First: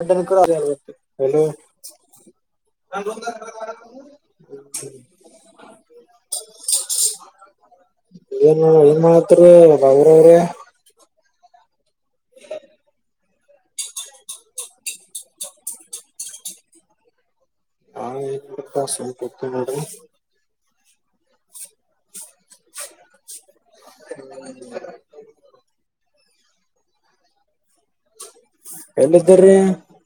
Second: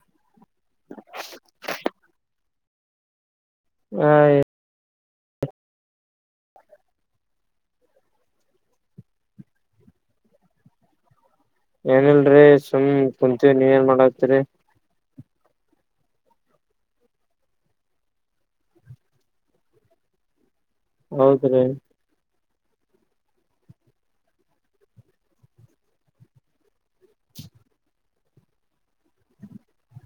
ಆ ದಿನಗೂಲಿ, ಆರನೂರು, ಐವತ್ತು, ಎಲ್ಲಿ? [unintelligible] ಹಾ, ಹೇ.. [unintelligible] ಹ್ಮ್ಮ್. [unintelligible] ಏನು, ಏನು, ಮಾಡತ್ರಿ, ಅವ್ರವ್ರೇ. [unintelligible] ಏನಿಲ್ರೀ, ಸುಮ್ ಕುಂತೀವಿ! ನೀ ಏನ್ ಮಾಡತ್ರಿ. [inaudible] ಹಾ, ನಾನುಯೆನ್, ಕುಡುಕ್ಕ, ಸುಮ್ನೆ, ಕುಂತುವನ್ನಿ. ನೋಡುರಿ. [unintelligible] ಹೌದ್ರೀ. [inaudible] [unintelligible] [inaudible] [unintelligible] [inaudible] ಹೇಳಿದಿರಿ. [unintelligible]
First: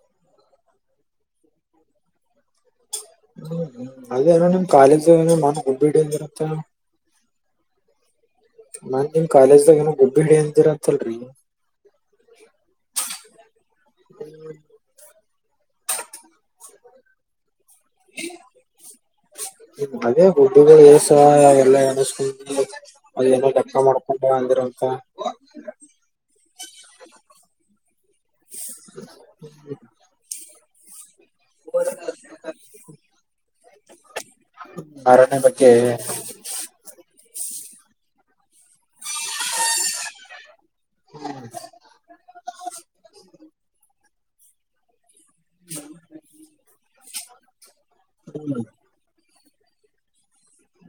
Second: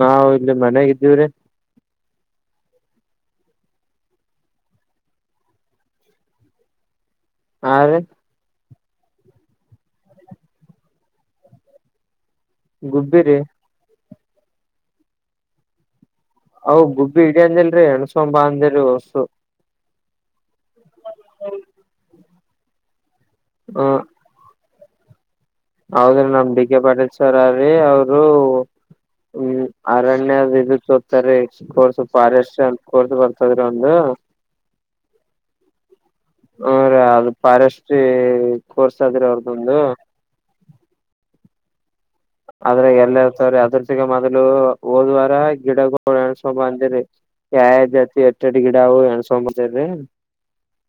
ನಾವು, ಇಲ್ಲಿ, ಮನಾಗಿದ್ದೀವ್ರೀ? [unintelligible] ಹ್ಮ್, ಅದೇಲ್ಲ ನಿಮ್, ಕಾಲೇಜ್ ಅವರಿಗೆ, ಮಾತುಕುಭೂಬಿಡಿಬಂಧುಬಿಡಿತೇ. [unintelligible] ಆ [inaudible] ನಾನ್, ನಿಮ್ ಕಾಲೇಜ್ದಾಗ ಏನೋ, ಗುಬ್ಬಿಡಿ ಎದಿರಂತಲ್ರಿ. [unintelligible] ಗುಬ್ಬಿರಿ ಹ್ಮ್. [unintelligible] ಅವ,, ಗುಬ್ಬಿ ಇಡಿ, ಅಂದಿಲ್ರರಿ, ನೆನೆಸಿಕೊಂಡು ಬಾ, ಅಂದಿರೀ ಹೊಸ್ಸು. [unintelligible] ಅದೇ, ಗುಡ್ಡಿಗಳು, ಎ ಸಹ ಎಲ್ಲ ಸುಂಗಿ. [unintelligible] ಅದು ಏನಕ್ಕೆ ಅರ್ಥ! ಹ ಮಾಡ್ಕೊಂಡು ಬಾ ಅಂದಿರಂತೆ? [unintelligible] ಹೌದ್ರಿ, ನಮ್ ಡಿ, ಕೆ ಪಟೇಲ್ ಸಾರು! ಅವರೆ, ಅವರು? [unintelligible] ಹ್ಮ್, ಅರಣ್ಯ ವಿದುಕೂ. [unintelligible] ಅದೇ ರೀ, ಶುಕ್ರವಾರ ಹಾರೈಸಿ ಕೋರ್ಟ್, ಬರುತ್ತದೆ ಒಂದು. [unintelligible] ಅರಣ್ಯ ಬಗ್ಗೆ. [unintelligible] ಹು, ರಿ, ಅದು ಫಾರೆಸ್ಟ್ರಿ ಕೋರ್ಸ್ ಆದ್ರಿ ಹೌದು ಒಮ್ಮೆ. [unintelligible] ಹ್ಮ. [unintelligible] ಆದದ್ರಾಗ ಎಲ್ಲ ಇರ್ತವ್ರ ಅದ್ರ ಜಿಗೆ ಮೊದ್ಲು ಓದುವಾಗ ಗಿಡ, ಗಿಡ ನೆನ್ಸ್ಕೊಂಡ್ ಬಂದೀರಿ! ಏ, ಹೇ, ಎತ್ತು, ಎತ್ತು, ಹ್ಮ್ ಇಡು, ಗಿಡ, ಇದು. ಏನುಶ್.. [unintelligible] ತಗೋ ಬಂದೀರಿ. [unintelligible]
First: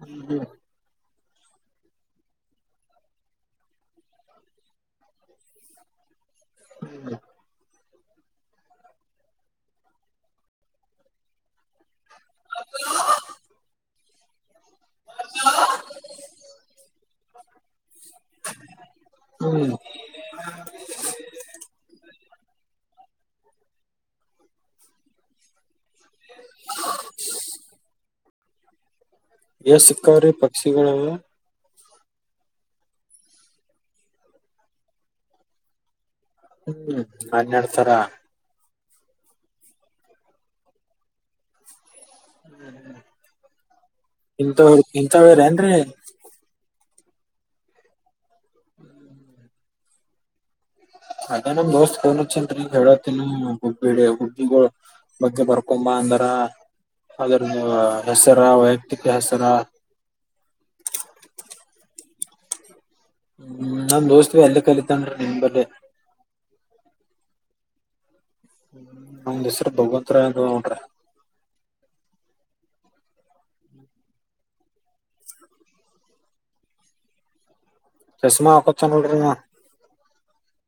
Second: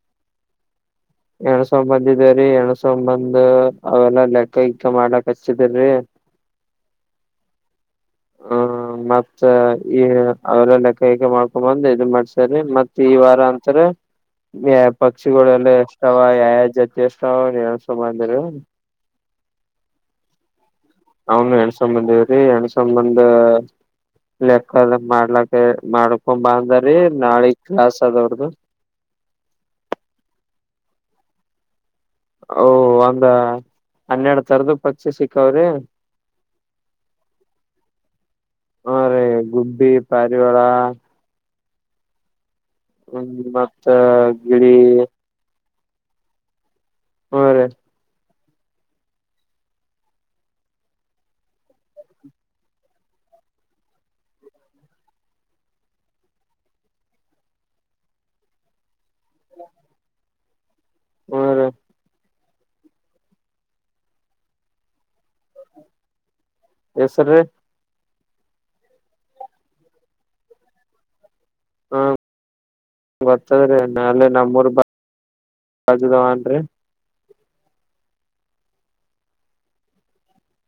ಹ್ಮ್ಮ್, ಹೂ. [unintelligible] ಎಣಿಸಿಕೊಂಡು, ಬಂದಿದ್ದೀರಿ, ಎನಿಸಿಕೊಂಡು ಬಂದು ಅವೆಲ್ಲಾ ಲೆಕ್ಕ ಇಕ್ಕ ಮಾಡ್ಲಾಕ್ ಹಚ್ಚಿದಿರಿ. [unintelligible] ಹ್ಮ. [unintelligible] ಹ್ಮ, ಮತ್ತ, ಈ ಅವ್ರ ಲೆಕ್ಕ ಕಿಕ್ಕ? ಮಾಡ್ಕೊಂಡು, ಬಂದು ಇದು, ಮಾಡು. [unintelligible] ಸರಿ, ಮತ್ತು, ಈ ವಾರ ಅಂತಾರೆ? [unintelligible] ಹೇ, ಪಕ್ಷಿಗಳೆಲ್ಲ ಎಷ್ಟಾವ! ಯಾವಾವ ಜೊತಿ ಎಷ್ಟಾವ ಎಣಿಸ್ಕೊಂಡು? ಬಂದೀರಿ. [unintelligible] ಹ್ಮ್. [unintelligible] ಅವನು, ಎಣಿಸ್ಕೊಂಡ್ ಬಾಂಧಾರಿ,, ಎಣಿಸಿಕೊಂಡು ಬಂದ ಲೆಕ್ಕದ ಮಾಡ್ಲಾಕ್ಕೆ? [unintelligible] ಮಾಡ್ಕೊ, ಬಾ ಅಂದರಿ, ನಾಳೆ, ಕ್ಲಾಸ್ ಅದೇ, ಅವರುಧೂ. [unintelligible] ಎ, ಸಿಕ್ಕವರೆ, ರಿ, ಪಕ್ಷಿಗಳೆಲ್ಲ. [unintelligible] ಓ, ಒಂದ, ಹನ್ನೆರಡು, ತರಧು, ಪಕ್ಷಿ ಸಿಕ್ಕಾವ್ರಿ? [unintelligible] ಹ್ಮ್, ಹನ್ನೆರಡು ತರ? [unintelligible] ಹಾ ರೀ ಗುಬ್ಬಿ ಪಾರಿವಳ ಹ್ಮ್ ಮತ್ತ ಗಿಳಿ ಇಂಥವ್ ಇಂಥವೇರೇನ್ರಿ ಹ ರ ಅದ ನಮ್ಮ ದೋಸ್ತ್ ಕನ್ ಅ ಹೇಳಳ್ ಹುಬ್ಿ ಬಗ್ಗೆ ಬರ್ಕೊ್ ದರ ಅದ್ರ ಹೆಸರ ವೈಯಕ್ತಿಕ ಹೆಸರ ಹ್ಮ ರೀ ಹ್ಮ್ ನನ್ ದೋಸ್ತ್ವಿ ಎಲ್ಲ ಕಲಿತನ್ೀ ನಿಮ ಬಲ್ಲ ಎಸರೀ ನಮ ಹೆಸರು ಭಗವತ್ರ ಅ ನೋಡ್ರಿ ಹಾ ಬರ್ತದ್ರೀ ಅಲ್ಲೇ ನಮ್ಮೂರ್ವನ್ರಿ ಚಶಾಮಾ ಹಕೋಟನ್ ನೋಡ್ರೀ ಅವ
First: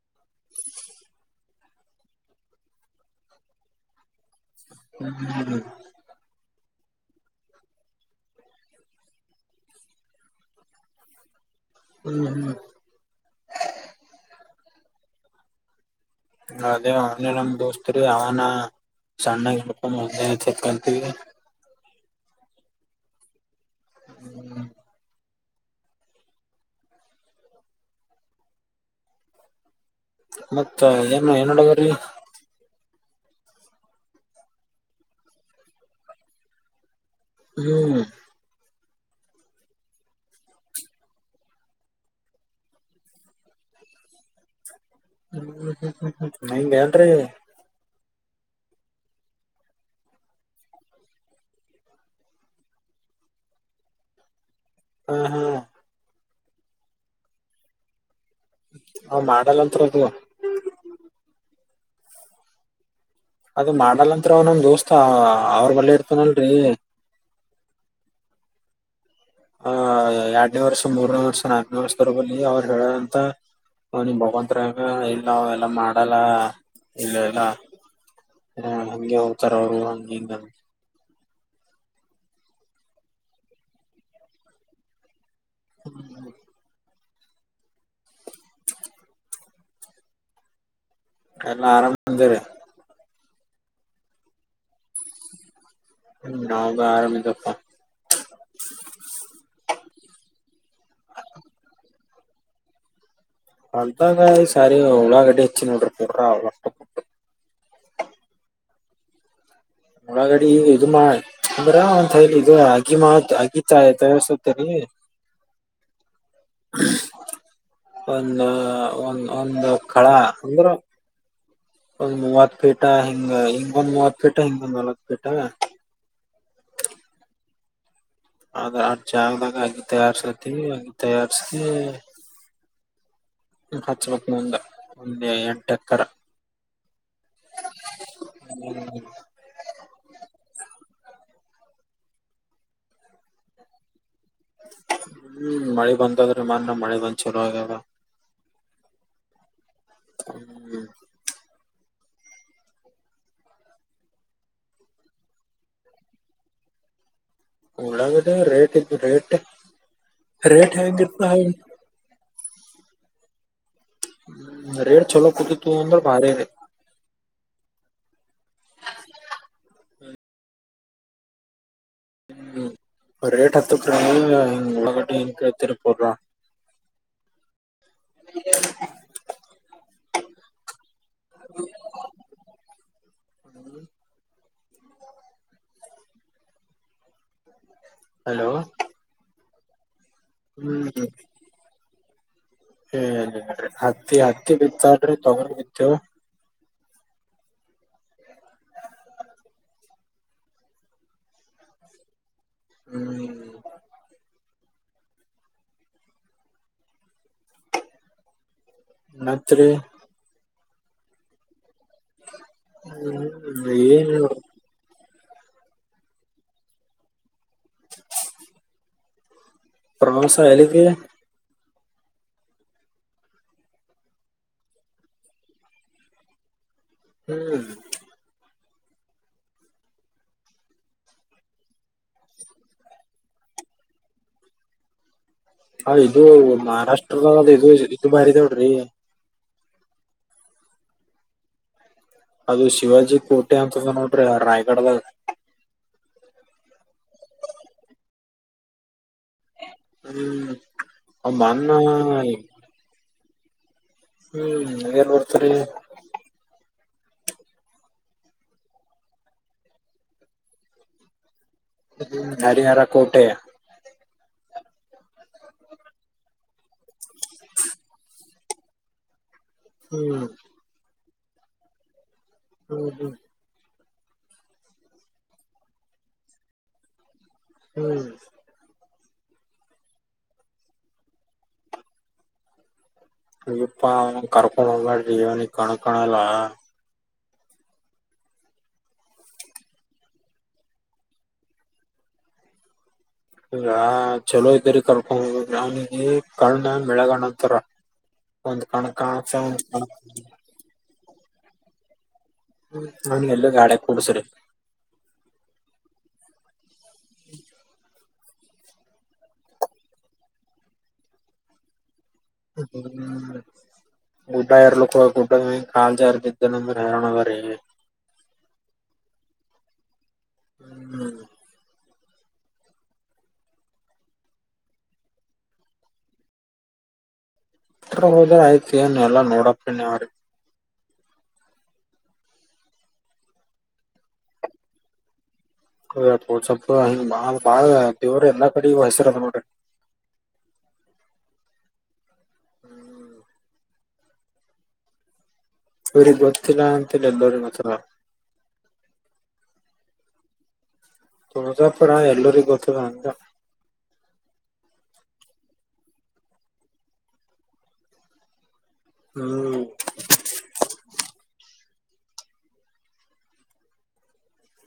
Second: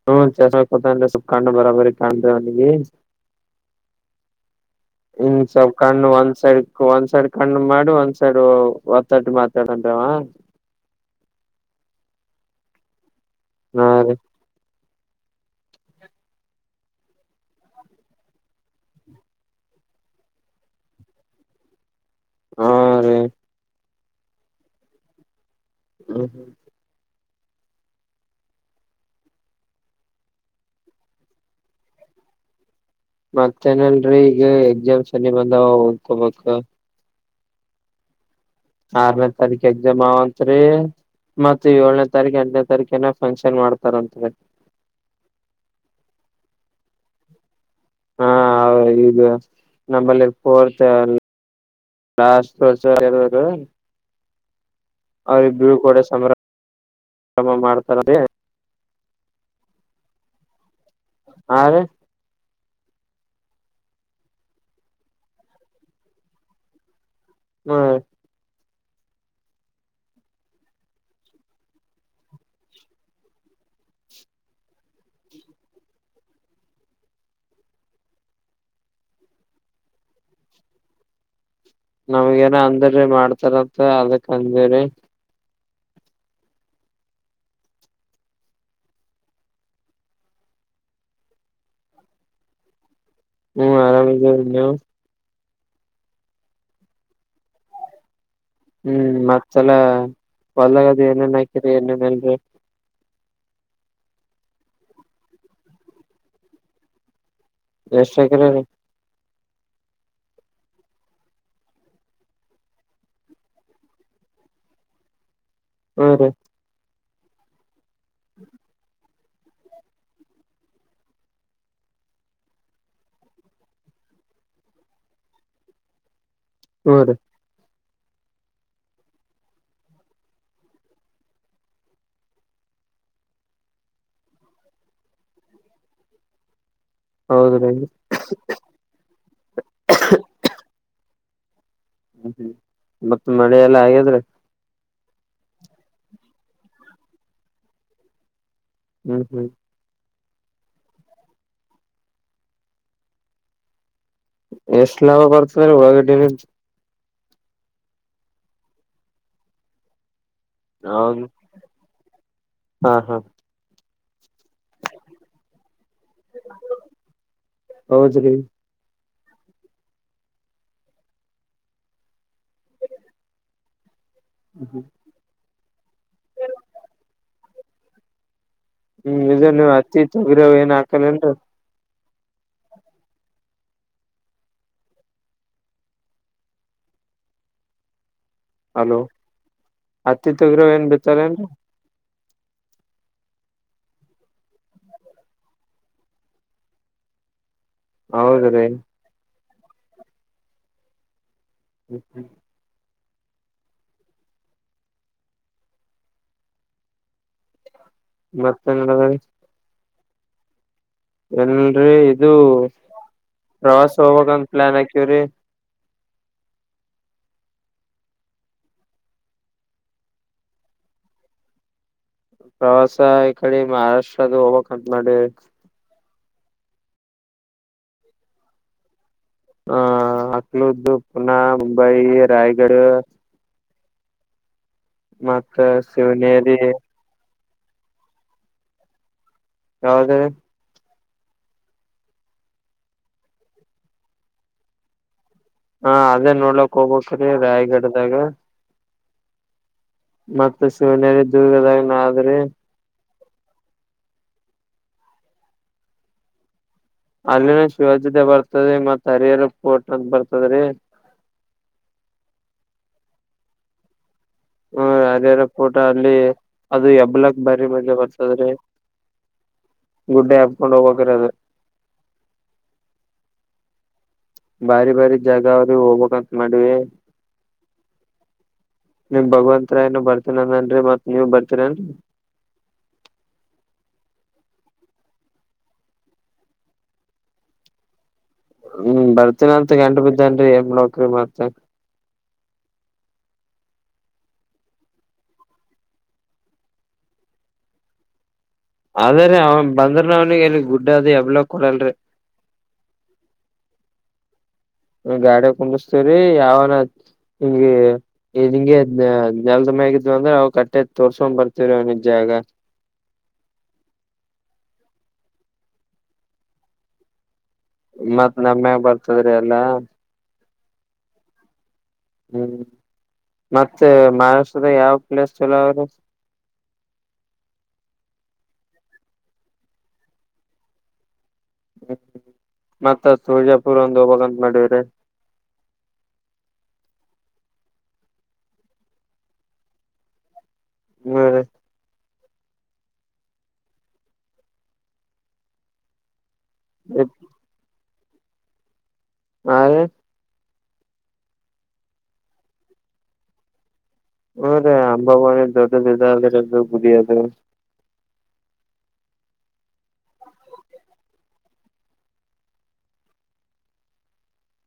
ಹ್ಮ ಚಸ್ಕತ ಅಂದ್ರೆ ಸೊಪ್ಪ ಕಾಣ ಬರಾಬರಿ ಕಾಣ್ರ ಅವನಿಗೆ ಹ್ಮ್ ಇಸ ಕ ಅನ್ಸರ್ [unintelligible] ಒಂದ್ ಸೈಡ್ ಕಣ್ಣು ಮಾಡಿ ಒಂದ್ ಸೈಡ್ ಒತ್ತಟ ಮಾತಾಡಂಟವ [inaudible] ಮಹದ [unintelligible] ಹಾ ರೀ ಅದೇ ಅ ನಾಮ ದೋಸ್ತರಿ ಆವನ ಸಣ್ಣಪ್ಪ ಮೊದ್ ಚತ್ಕಂತೀವಿ ಹಾ ರೀ ಹ್ಮ ಹ್ಮ್ ಹ್ಮ್ ಮತ್ತ ಏನ್ ಏನಡಗೀ ಮತ್ತೇನಲ್ರರಿ ಈಗ ಎಕ್ಸಾಮ್ ಸನಿ ಬಂದಾವ ಹೊೋಗ್ಕೊಬೇಕ ಹ್ಮ್ ಆರನೇ ತಾರೀಖ ಎಕ್ಸಾಮ್ ಅವಂತ್ ರೀ ಮತ್ತ ಏಳನೇ ತಾರೀಕ ಎಂಟನೇ ತಾರೀಕ ಏನ ಫಂಕ್ಷನ್ ಮಾಡ್ತಾರಂತ್ರ ನೀಗೆಲ್ರಿೀ ಹಾ ಈಗ ನಂಬಲ್ಲಿ ಕೋರ್ತಲ್ಲ ನಾಸ್ತುಸ ಹಾ ಹಾ ಅವ್ರಬ್ರುೂ ಕೂಡ ಸಮ್ರ್ರ ಮಾಡ್ತಾರ ಹ ಮಾಡಲ್ಲಂತರದು ಹ ಅದ ಮಾಡಲ್ಲಂತ್ರಿ ಅವ್ ನಮ್ ದೋಸ್ತ ಅವ್ರ ಬಲ್ಲ ಇರ್ತನಲ್ರಿ ಹ್ಮ ಆ ಎರಡನೇ ವರ್ಷ ಮೂರನೇ ವರ್ಷ ನಾಲ್ಕನೇ ವರ್ಷದವರಬಲ್ಲಿ ಅವರು ಹೇಳ ಅಂತ ಹ ನಿಮ್ ಭಗವಂತರ ಇಲ್ಲ ನಾವ್ ಎಲ್ಲಾ ಮಾಡಲ್ಲ ಇಲ್ಲ ಎಲ್ಲ ಹ ಹಗೆ ಹೋಗ್ತಾರ ಅವರು ಹಂಗ ನಮ್ಗ ಏನ ಅಂದ್ರೀ ಮಾಡ್ತಾರಂತ ಅದಕ್ ಅಂದಿರಿೀ ಹ್ಮ ಎಲ್ಲ ಆರಾಮ ಅಂದವೆ ಹ್ಮ್ ಆರಾಮ ಇದ ನೀವು ್ಮ ನೌಗೆ ಆರಾಮ ತಪ್ಪ [unintelligible] ಹ್ಮ್ ಮತ್ತೆಲ್ಲ ಹಓ ಅಂತಾಗ ಈ ಸಾರಿ ಅವಳಾಗಡ್ಡಿ ಹೆಚ್ಚಿ ನೋಡ್ರಿ ಪ್ರ ಅವಳಷ್ಟ ಎಷ್ಟಕ್ರ ಒಳಗಡಿ ಇದು ಮಾ ಅಂದ್ರ ಒಲಿ ಇದು ಅಗ್ಗಿ ಮಾತ್ ಅಗಿ ಚಾಯ ತಯಸುತ್ತರಿ ಹ್ಮ ರೀ ಒಂದು ಒ ಒಂದು ಕಳ ಅಂದ್ರ ಒಂದ್ ಮೂವತ್ ಫೀಟ ಹಿಂಗ ಹಿಂಗೊಂದ್ ಮೂವತ್ಫೀಟಾ ಹಿಂಗೊಂದ್ ನವತ್ ಪೀಟಾ ಹ್ಮ್ಮ್ ರಿ ಆದ್ರ ಅ್ರ ಜಾಗದಾಗ ಆಗ್ಿ ತಯಾರ್ಸತಿವಿ ಅಗಿ ತಯಾರ್ಸ ಹಚ್ಬೇಕಕ್ ನಂದ ಒಂದ ಎಂಟ ಎಕರ ಹೌದ [unintelligible] ಹ್ಮ್ ಹ್ಮ್ ಮತ್ತ ಮಳೆಲ್ಲಾ ಹಾಗೆದ್ರಿ ಹ್ಮ್ ಮಳೆ ಬಂದದ್ರಿ ಮಳೆ ಬಂದ್ ಚಲೋ ಆಾಗದ ಹ್ಮ್ ಹ್ಮ್ ಹ್ಮ್ [unintelligible] ಎಷ್ಟ್ ಲಾಭ ಬರ್ತದೆ ಒಳಗಡ್ಡ ಉಳ್ಳಾಗಡ್ಡಿ ರೇಟ್ ಇ ರೇಟ್ ರೇಟ್ ಹಂಗ್ ಹೌದು ಇರ್ತದ ಹಂಗ್ ಹಾ ಹಾ ್ಮ ರೇಟ್ ಚಲೋ ಕೂುದುು ತು ಅಂದ ಭ ಹೌದ್ರಿ [unintelligible] ಹ್ಮ್ ರೇಟ್ ಹತ್ತದೆ ಉಳಗಡ್ಡಿ ತಿರಪುರ ಹ್ಮ್ ಇದು ನೀವ್ ಹತ್ತಿ ತೊಗಿರವ್ ಏನ್ ಹಾಕಲೇನ್ರಿ ಹ್ಮ [unintelligible] ಹಲೋ ಹತ್ತಿತ ಇರೋರು ಏನ್ ಬೆಳಿತಾರೆ ಹ್ಮ್ ಹತ್ತಿ ಹತ್ತಿ ಬಿತ್ತಲ್ರಿ ತಗೊಂಡ ಬಿತ್ತವ ಹೌದ ರೀ ಹ್ಮ ಹ್ಮ [unintelligible] ಹ್ಮ್ ಬ [unintelligible] ಮತ್ತರಿ ಏನ್ರ ಇದು ಹ್ಮ್ ಪ್ರವಾಸ ಏನ್ ಹೋಗಾಗಂದ ಪ್ಲಾನ್ ಆಾಕವ್ರಿ ಪ್ರವಾಸ ಎಲ್ಲಿಗ್ರಿ ಪ್ರವಾಸ ಈ ಕಡೆ ಮಹಾರಾಷ್ಟ್ರದು ಹೋಗಕ್ಂತ ಮಾಡಿವಿ ಹ್ಮ್ ಹ ಅಕ್ಲೂ ಪುನ ಮುಂಬೈ ರಾಯಗಡ ಹ ಇದು ಶಿವನೇರಿ ಮಹಾರಾಷ್ಟ್ರದ ಇದು ಇದು ಬಾರಿ ಇದಾವಡ್ರಿ ಯಾವದ ಅದು ಶಿವಾಜಿ ಕೋಟೆ ಅಂತಂದ ನೋಡ್ರಿ ರಾಯ್ಗಡದಾಗ ಹಾ ಅದೇ ನೋಡ್ಲಕ್ ಹೋಗ್ಕ್್ರೀ ರಾಯ್ಗಡದಾಗ ಹ್ಮ್ ಮತ್ತ ಶಿವನ ಅವ ಮನ್ನ ದುರ್ಗದಾಗನ ಆದ್ರೆ ಹ್ಮ್ ಏನ್ ಮರ್ತರಿ ಅಲ್ಲಿನ ಶಿವಾಜತೆ ಬರ್ತದೆ ಮತ್ ಹರಿಹರ ಪೋರ್ಟ್ ಅಂತ ಬರ್ತದ್ರಿ ಹ್ಮ ಹರಿಹಾರ ಕೋಟೆಯ ಹ್ಮ ಅದ್ಯಾರ ಫೋಟ ಅಲ್ಲಿ ಅದು ಯಬ್ಲಕ್ ಬಾರಿ ಮದೆ ಬರ್ತದ್ರಿ ಹ್ಮ್ ಗುಡ ಆತ್ಕೊಂಡು ಹೋಗ್ಬೇಕ್ರಿ ಅದು ಹ್ಮ್ ಹ್ಮ್ ಬಾರಿ ಬಾರಿ ಜಾಗ ಅವ್ರಿ ಹೋಗ್ಬಕ್ಂತ ಮಾಡವಿ ಹ್ಮ್ ನೀಮ್ ಭಗವಂತರಾಯನು ಬರ್ತೀನನನ್ರಿ ಮತ್ ನೀವ ಬರ್ತೀರನ್ರಿ ಅ್ಯಪ್ಪಾ ಅವ ಕರ್ಕೊಂಡ್ ಹೋಗ್ಬ್ಯಾಡ್ರಿ ಇವನಿ ಕಣಕಣಲ್ಲ ಹ್ಮ್ ಬರ್ತೀನ ಅಂತ ಗಂಡು ಬಿದ್ದನ್ರಿ ಹೆಮ ನಕಿ ಮತ ಹಾ ಚಲೋ ಇದ್ದರಿ ಕರ್ಕೊಂಡ ಗ್ರಾವನಿಗೆ ಕಣ್ಣ ಮಳಗಣ ಅಂತರ ಅದೇ ರೀ ಅವನ್ ಬಂದ್ರ ಅವ್ನಿಗೆ ಎಲ್ಲಿ ಗುಡ್ಡ ಅದು ಯಬ್ಲ ಕೊಡಲ್ರಿ ಹ್ಮ ನಗೆ ಎಲ್ಲ ಗಾಡ ಕೂಡ್ಸ್ರಿ ಗಾಡ ಕುಂಡಸ್ತೇವ್ರೀ ಯಾವನ ಹಿಂಗಿ ನಿಂ ನೆಲ್ದ ಮ್ಯಗಿದತ್ತು ಅಂದ್ರೆ ಅವು ಕಟ್ಟೆ ತೋರ್ಸ್ಕೊಂಡ್ ಬರ್ತವ ಹ್ಮ ಗಡಾಯರ ಲಕ ಆಗ ಕಾಲ್ ಜಾರ್ ಬಿದ್ದೆ [unintelligible] ಮತ್ತ್ ನಮ್ಮ್ಯಾಗ ಬರ್ತದ್ರಿ ಎಲ್ಲಾ. ಹ್ಮ ಹ್ಮ್ ಹ್ಮ್ ಮತ್ತೆ ಮಹಾರಾಷ್ಟ್ರದ ಯಾವ ಪ್ಲೇಸ್ ಚಲೋ ಅವ್ರ [unintelligible] ಹತ್ರ ಹೋದ್ರ ಆಯ್ತ ಏನ್ ಎಲ್ಲಾ ನೋಡಪ್ಪನಿ ಅವ್ರಿಗೆ ಹ್ಮ್ ಮತ್ತಜಾಪುರ್ ಒಂದು ಹೋಗಾಗಂತ ಮಾಡ್ರೆ ಸಪ್ಪ ಸ್ವಪ ಹಿಂಗಾ ಬಾಳ ದೇವ್ರ ಎಲ್ಲಾ ಕಡಿಗು ಹೆಸರು ಅದ ಬಿಡ್ರಿ. ಹ್ಮ್ [inaudible] [unintelligible] ಹಾ ತುಳಸಪುರ ಎಲ್ಲರಿ ಗೊತ್ತದ ಅಂದೆ ಹ ರೇ ಅಂಬಿ ದೊಡ್ಡದುದದು ಗುಡಿಯದು ಹ್ಮ್ [unintelligible]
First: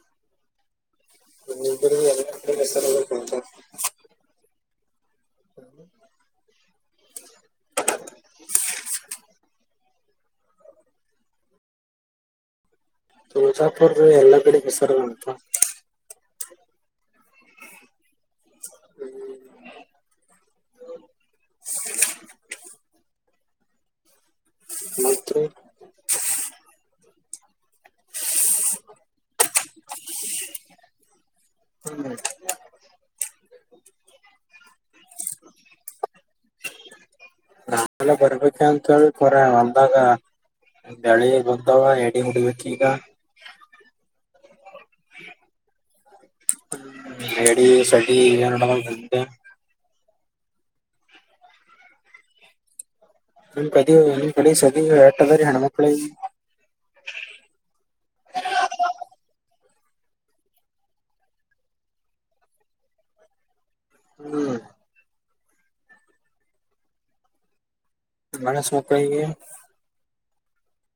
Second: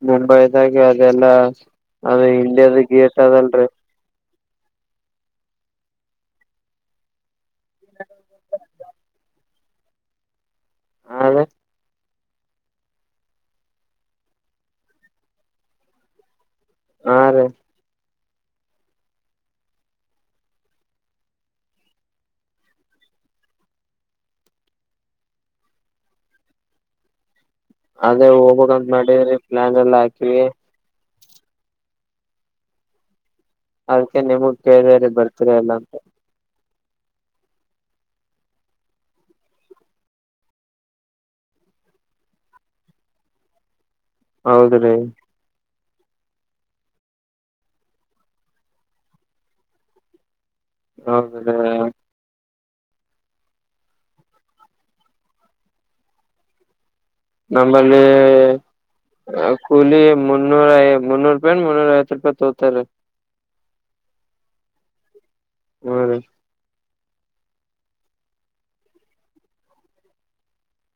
ಮುಂಬೈದಾಗ ಅದೆಲ್ಲಾ ಗುಲ್ಬರ್ಗ ಅದು ಎಲ್ಲಾ ಕಡೆ ಇಂಡಿಯಾದ ಗೇಟ್ ಅದಲ್ರಿ. ಹ ಹಾ [unintelligible] ತುಜಾಪುರ್ ಎಲ್ಲಾ ಕಡೆ ಬಸರ ಮಾಡಂತ ಹಾ ರೀ [inaudible] ಮತ್ರಿ ಅದೇ ಹೋಗಬಕ್ಂತ ಮಾಡಿದರಿ ಪ್ಲಾನ್ ಎಲ್ಲಾ ಹಾಕಿ [unintelligible] ಅದಕ್ಕೆ ನಿಮಗ್ ಕೇಳರಿ ಬರ್ತರ ಎಲ್ಲ ಅಂತ. ನಾವೆಲ್ಲ ಬರ್ಬೇಕ ಅಂತೇಳಿ ಕೊರ ಒಂದಾಗ ಬೆಳಿ ಗೊತ್ತಾವ ಎಡಿ ಹೊಡಿಬೇಕ್ ಈಗ ಹೌದ್ರೀ ಲೇಡಿ ಸಡಿ [unintelligible] ಬಂತ ಹೌದ [unintelligible] ನಿನ್ ಕಡಿ [unintelligible] ಹಣ ಮಕ್ಕಳೇ ಇಲ್ಲಿ. ನಮ್ಮಲ್ಲಿ ಕೂಲಿ ಮುನ್ನೂರ ಐ ಮುನ್ನೂ ರೂಪಾಯಿ ಮುನ್ನೂರ ಐವತ್ತು ರೂಪಾಯಿ ತೋತಾರೆ. ಹ್ಮ್ ಹ್ಮ್ [unintelligible]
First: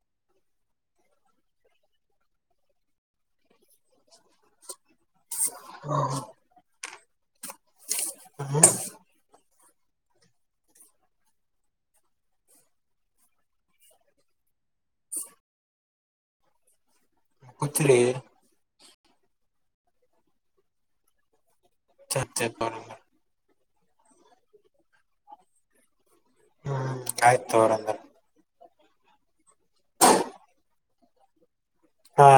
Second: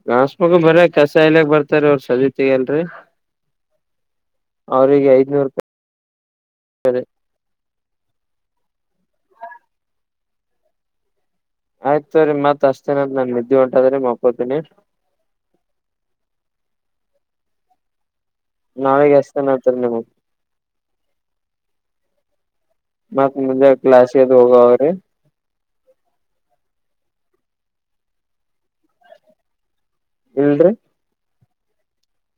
ಗಾಸ್ ಮಗ ಬರ ಕಸಾಯಲಕ್ ಬರ್ತಾರ ಅವ್ರ ಸಗನೀ ತೆಗ್ಯಲ್ರ್ಲಿ. [inaudible] ಸರಿ [inaudible] ಆಯ್ತತ್ ರಿ ಮತ್ ಅಷ್ಟತೇನದ ನನ್ ನಿದ್ದೆ ಹೊಂಟಾದ್ರೆ ಮಕೋತೀನಿ. [inaudible] ಕುತ್ರಿ ನಾಳೆಗೆ ಎಷ್ಟನ ಅಚ್ರಿ ನೀವು. [inaudible] [unintelligible] ಕ್ಲಾಸಿಗ್ ಹೋಗ ಅವರೇ ಹ್ಮ್ ಆಯ್ತು ನೋಡಂಗರೆ ಇಲ್ರಿ ಹಾ